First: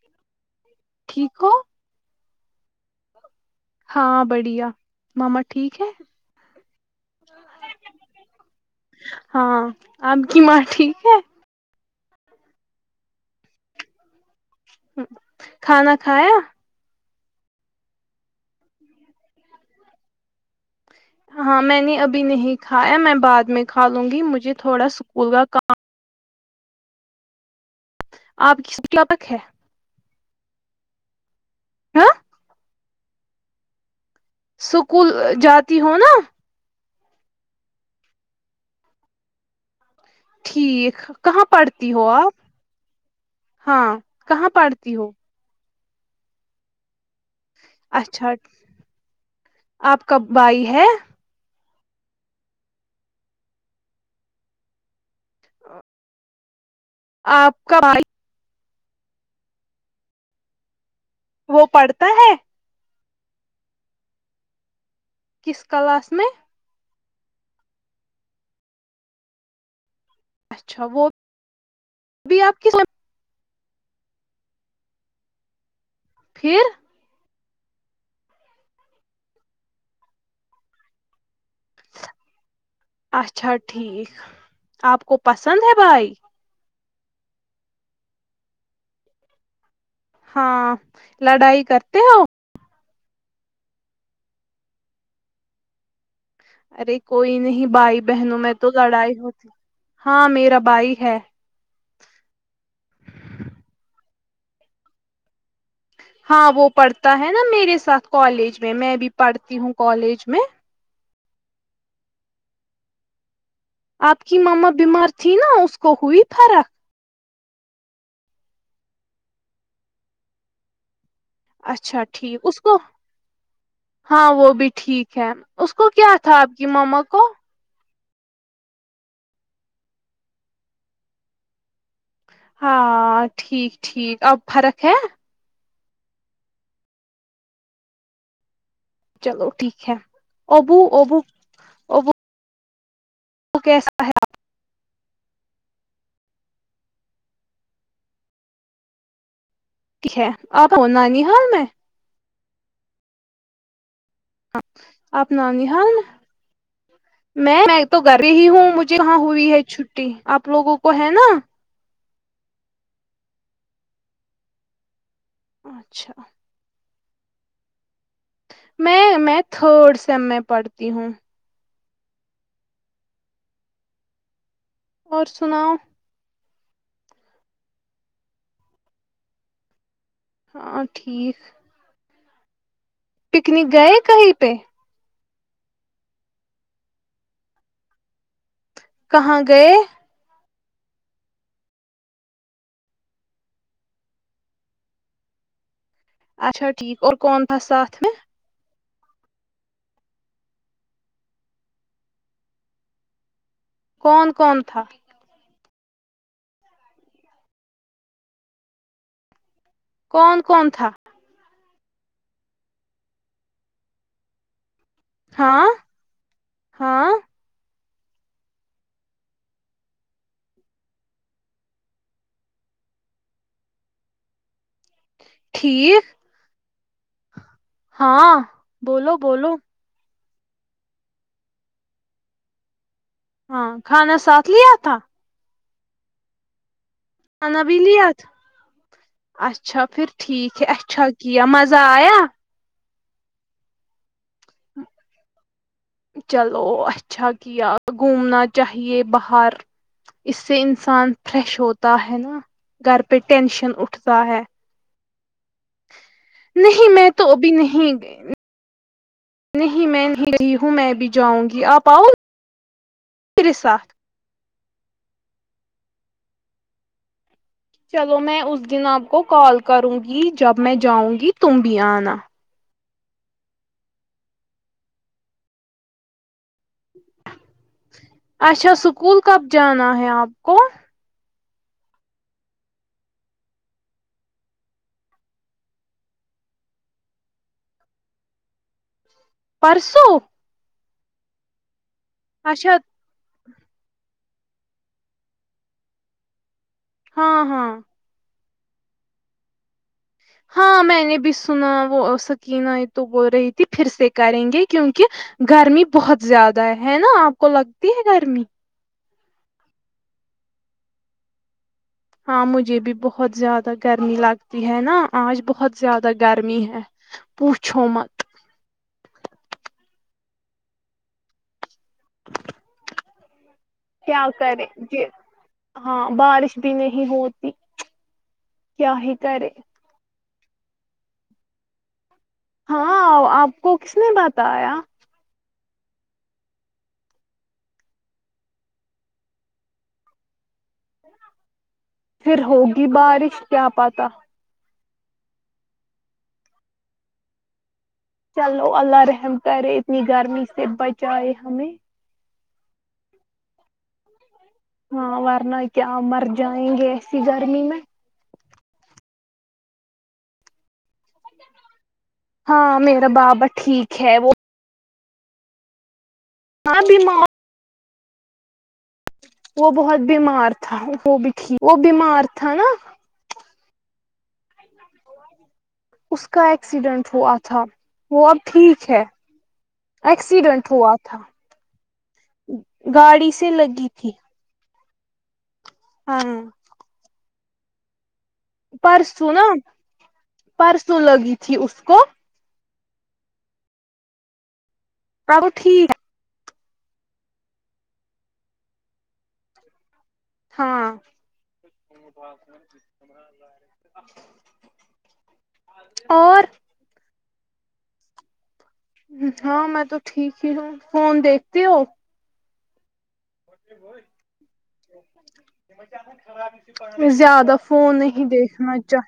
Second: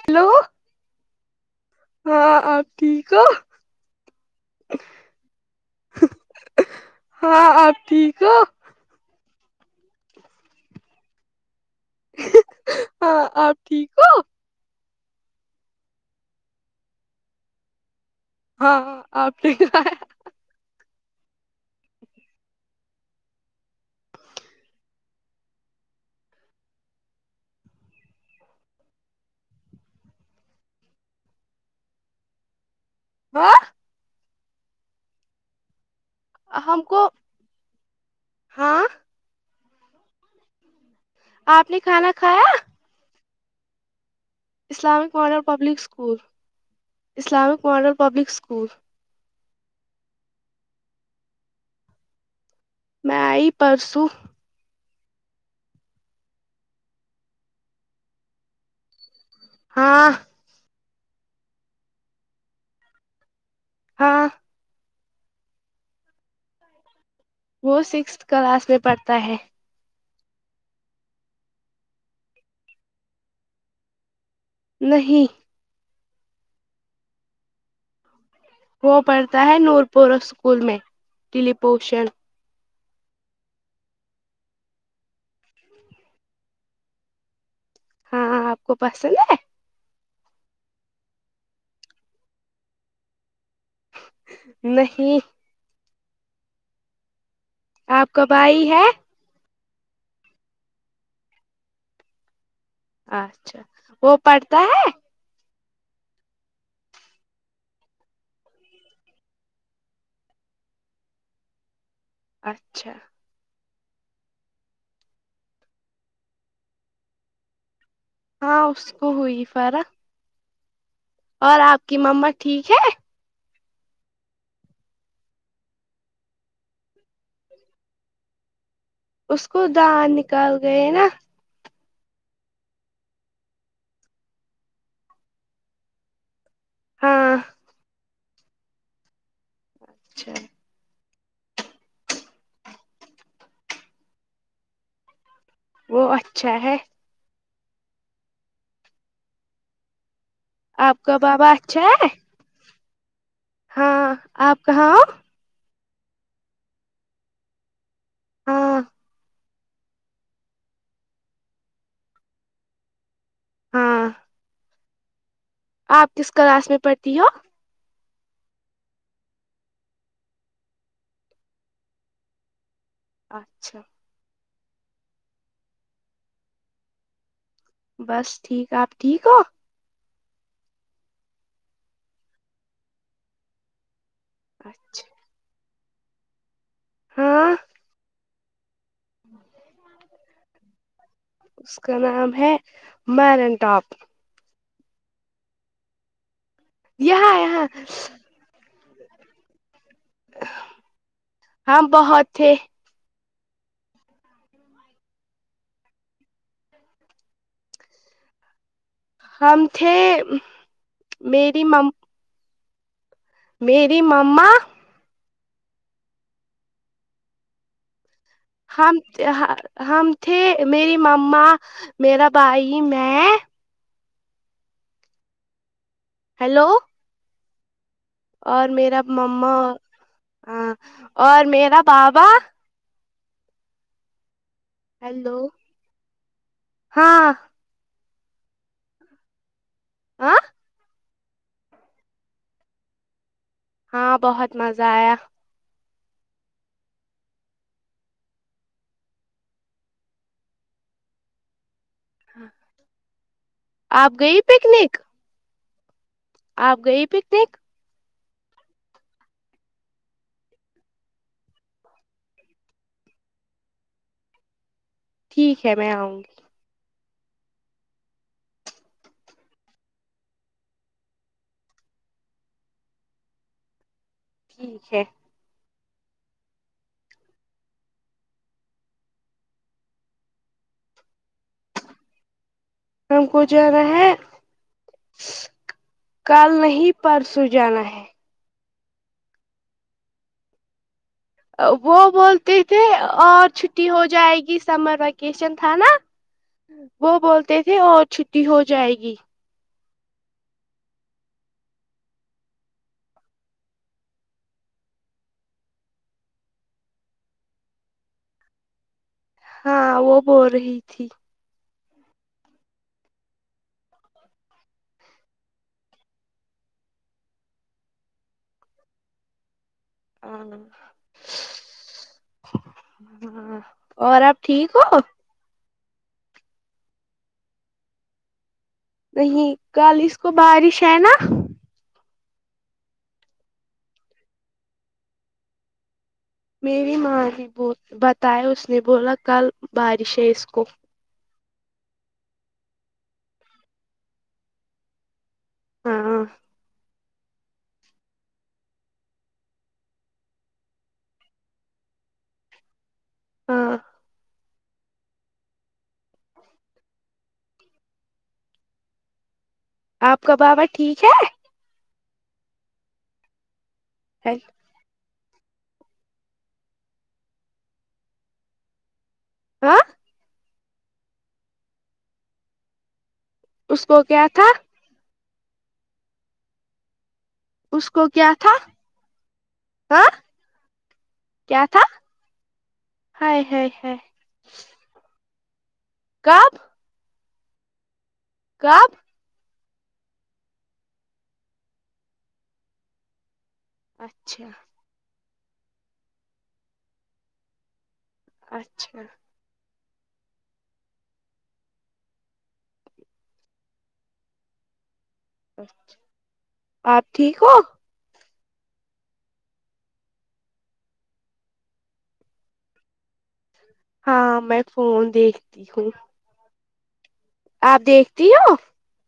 hello ٹھیک ہو ہاں آپ ٹھیک ہو ہاں بڑھیا ماما ٹھیک ہے ہاں آپ ٹھیک ہو ہاں آپ کی ماں ٹھیک ہے ہاں آپ ٹھیک ہو کھانا کھایا ہاں آپ نے کھایا ہاں میں نے ابھی نہیں کھایا میں بعد میں کھا لوں گی مجھے تھوڑا اسکول کا کام آپ کس [unintelligible] ہے ہاں ہاں سکول جاتی ہو نا ہم کو ہاں ٹھیک کہاں آپ نے پڑھتی ہو کھانا آپ کھایا ہاں کہاں پڑھتی ہو Islamic model public school Islamic model public اچھا اسکول آپ کب آںی ہے میں آئی پرسوں آ آپ کا بھائی ہاں وہ پڑھتا ہے ہاں کس کلاس میں وہ سکستھ کلاس میں پڑھتا ہے اچھا وہ ابھی آپ کی نہیں پھر وہ پڑھتا ہے نور پور اسکول میں لی پوشن اچھا ٹھیک آپ کو پسند ہے بھائی ہاں آپ کو پسند ہے ہاں لڑائی کرتے ہو نہیں ارے کوئی نہیں بھائی آپ کا بہنوں میں بھائی تو ہے لڑائی ہوتی ہاں میرا بھائی ہے اچھا وہ پڑھتا ہے ہاں وہ پڑھتا ہے نا میرے ساتھ کالج میں میں بھی پڑھتی ہوں کالج میں اچھا آپ کی ماما بیمار تھی نا اس کو ہوئی فرق ہاں اس کو ہوئی فرق اور آپ کی اچھا مما ٹھیک اسکو ہے ہاں وہ بھی ٹھیک ہے اس کو کیا تھا آپ کی ماما کو اس کو دان نکال گئے نا ہاں ٹھیک ٹھیک اب فرق ہے ہاں چلو ٹھیک ہے اچھا ابو ابو ابو کیسا ہے اب وہ اچھا ہے تی ہے آپ ہو کا نانی حال بابا میں اچھا ہے ہاں آپ کہاں ہو آپ نانی حال مے میں میں تو گھر پے ہی ہوں ہاں مجھے کہاں ہوئی ہے چھٹی آپ لوگوں کو ہے نا ہاں اچھا آپ کس کلاس میں پڑھتی ہو میں میں تھرڈ سیم میں پڑھتی ہوں اچھا اور سناؤ بس ٹھیک آپ ٹھیک ہو ہاں ٹھیک پکنک گئے کہیں پے اچھا ہاں کہاں گئے اس کا نام ہے میرنٹاپ اچھا ٹھیک اور یہاں کون تھا یہاں ساتھ میں ہم بہت تھے کون کون تھا ہم تھے کون کون تھا میری مم میری مما ہاں ہاں ہم ہم تھے میری مما میریرا بھائی میں ٹھیک ہیلو ہاں اور میرا بولو بولو مما ہاں اور میرا بابا ہاں کھانا ساتھ لیا تھا ہیلو ہاں قابیلیت اچھا پھر ہاں ٹھیک ہے اچھا کیا مزہ آیا ہاں بہت مزہ آیا چلو اچھا کیا گھومنا چاہیے باہر اس سے انسان فریش ہوتا ہے نا گھر پہ ٹینشن آپ اٹھتا گئی ہے پکنک آپ نہیں گئی میں تو ابھی پکنک نہیں نہیں میں نہیں رہی ہوں میں بھی جاؤں گی آپ آؤ پھر سات ٹھیک ہے میں آؤں گی چلو میں اس دن آپ کو کال کروں گی جب میں جاؤں گی تم بھی آنا ٹھیک ہے اچھا سکول کب جانا ہے آپ کو ہم کو جارہا ہے کل نہیں پرسوں جانا ہے پرسوں وہ بولتی اچھا کے آج چھ ٹی ہو جائے گی سمر ویکیشن تھا نا وہ ہاں بولتے ہاں تھے اور چھٹی ہو جائے گی ہاں میں نے بھی سنا وہ سکینہ یہ تو بول رہی تھی پھر سے کریں گے کیونکہ گرمی بہت زیادہ ہے ہے نا آپ کو لگتی ہے گرمی ہاں وہ بول رہی تھی ہاں مجھے بھی بہت زیادہ گرمی لگتی ہے نا آج بہت زیادہ گرمی ہے پوچھو مت ہاں ہاں اور کیا آپ کریں ٹھیک ہو جی ہاں بارش بھی نہیں ہوتی کیا ہی کرے نہیں کل اس کو بارش ہے نا ہاں آپ کو کس نے بتایا میری ماں بھی بتائے اس نے بولا کل بارش ہے اس کو پھر ہوگی بارش کیا پتہ ہاں چلو اللہ رحم کرے اتنی گرمی سے بچائے ہمیں ہاں ہاں ورنہ کیا مر جائیں گے ایسی گرمی میں آپ کا بابا ٹھیک ہے ہاں میرا بابا ٹھیک ہے وہ ہاں بیم وہ ہاں بہت بیمار تھا وہ بھی ٹھیک وہ بیمار تھا نا اس کو کیا تھا اس کا ایکسیڈنٹ ہوا تھا اس کو وہ کیا اب تھا ٹھیک ہے ہاں ایکسیڈنٹ ہوا تھا کیا تھا گاڑی ہائے سے ہائے لگی ہائے تھی ہاں کب کب پرسوں نا پرسوں لگی تھی اس کو اچھا توب ٹھیک ہے اچھا ہاں [unintelligible] اور آپ ٹھیک ہو ہاں میں تو ٹھیک ہی ہوں فون دیکھتی ہو ہاں میں فون دیکھتی ہوں زیاد زیادہ آپ فون نہیں دیکھتی ہو دیکھنا چاہ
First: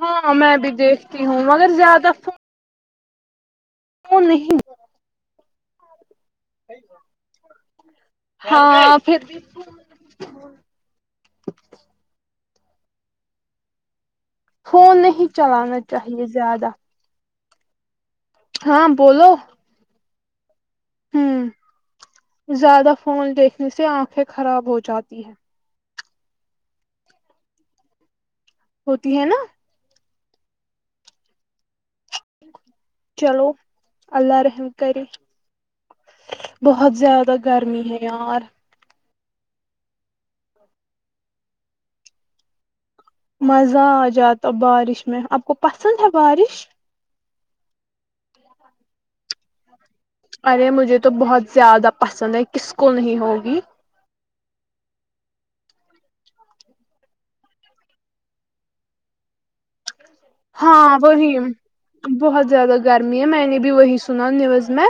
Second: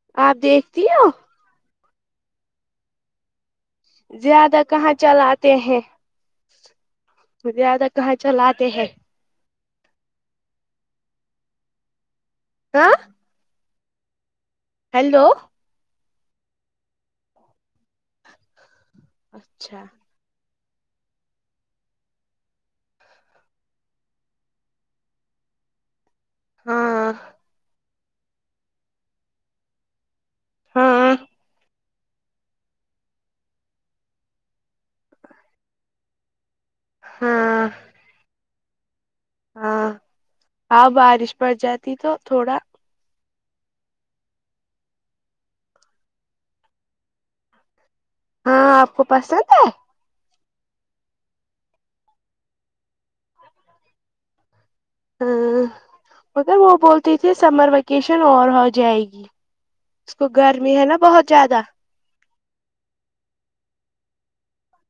ہاں آپ میں بھی ہو دیکھتی ہوں مگر زیادہ فون فون نہیں زیادہ کہاں چلاتے ہیں [unintelligible] وہ زیادہ کہاں چلاتے ہیں ہاں پھر بھی ہاں فون ہیلو نہیں چلانا چاہیے زیادہ ہاں بولو اچھا ہوں زیادہ فون دیکھنے سے آنکھیں خراب ہو جاتی ہے ہاں ہوتی ہے نا ہاں چلو اللہ رحم کرے بہت زیادہ ہاں گرمی ہے یار ہاں ہاں بارش پڑ جاتی تو تھوڑا مزہ آ جاتا بارش میں آپ کو پسند ہے بارش ہاں آپ کو پسند ہے ارے مجھے تو بہت زیادہ پسند ہے کس کو نہیں ہوگی ہاں مگر وہ بولتی تھی سمر ویکیشن اور ہو جائے گی اس کو گرمی ہے نا ہاں بہت وہی زیادہ بہت زیادہ گرمی ہے میں نے بھی وہی سنا نیوز میں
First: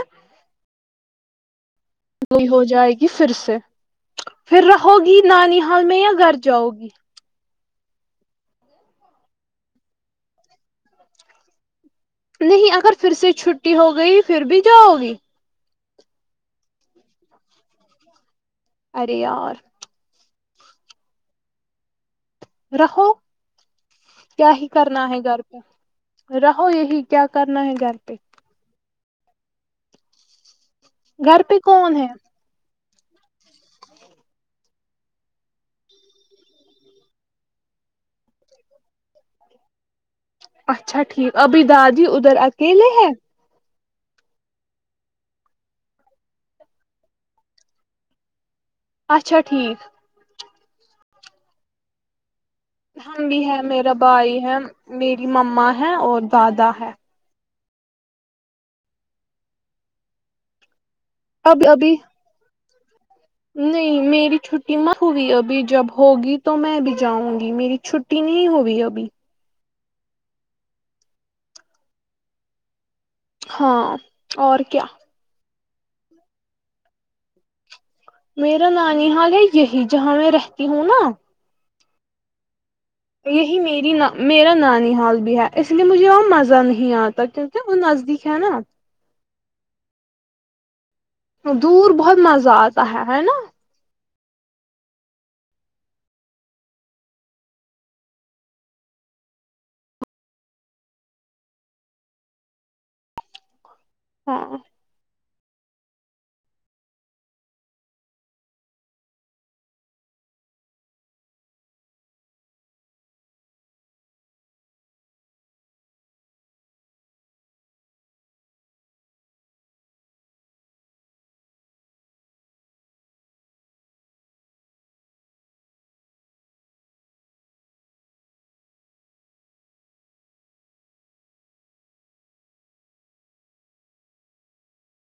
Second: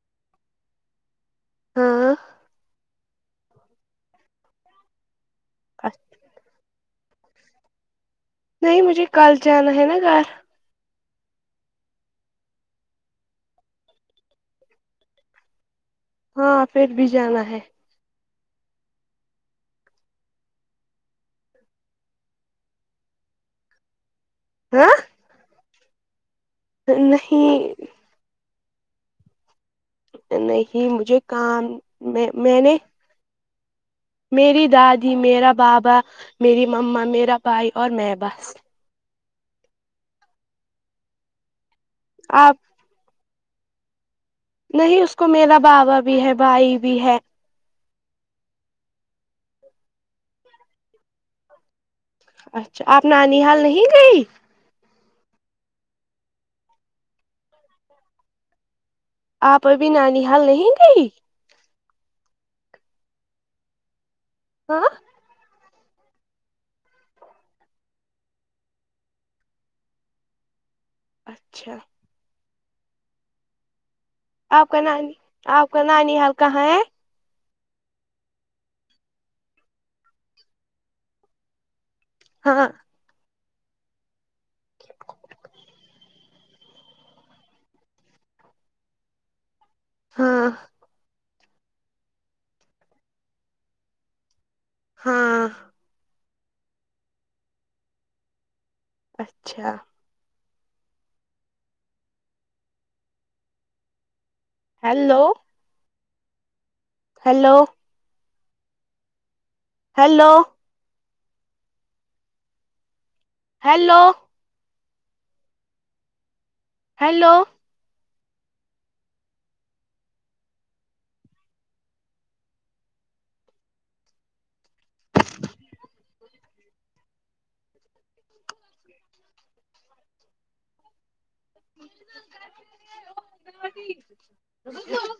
ہاں گئی ہو جائے گی پھر سے پھر رہو گی نانی حال میں یا گھر جاؤ گی نہیں مجھے کل جانا ہے نا گھر نہیں اگر پھر سے چھٹی ہو گئی پھر بھی جاؤ گی ہاں پھر بھی جانا ہے ارے یار رہو کیا ہی ہاں کرنا ہے گھر پہ رہو یہیں کیا کرنا ہے نہیں گھر پہ نہیں مجھے گھر پہ کام کون ہے میں میں نے میری دادی میرا بابا میری مما میرا بھائی اور میں بس اچھا ٹھیک ابھی دادی ادھر آپ اکیلے ہے نہیں اس کو میرا بابا بھی ہے بھائی بھی ہے اچھا ٹھیک اچھا آپ ہم نانی بھی حال ہے نہیں میرا گئی بھائی ہے میری مما ہے اور دادا ہے آپ ابھی نانی حال نہیں گئی ابھی ابی نہیں میری چھٹی ہاں مت ہوئی ابھی جب ہوگی تو میں بھی جاؤں گی میری چھٹی نہیں ہوئی ابھی اچھا ہاں اور آپ کا کیا نانی آپ کا نانی حال کہاں ہے میرا نانی حال ہے یہیں جہاں میں رہتی ہوں نا ہاں یہی میری ا میرا نانی حال بھی ہے اس لیے مجھے یہاں مزہ نہیں آتا کیونکہ وہ نزدیک ہے نا ہاں دور بہت مزہ آتا ہے ہے نا ہاں اچھا ہاں hello hello hello hello hello [unintelligible]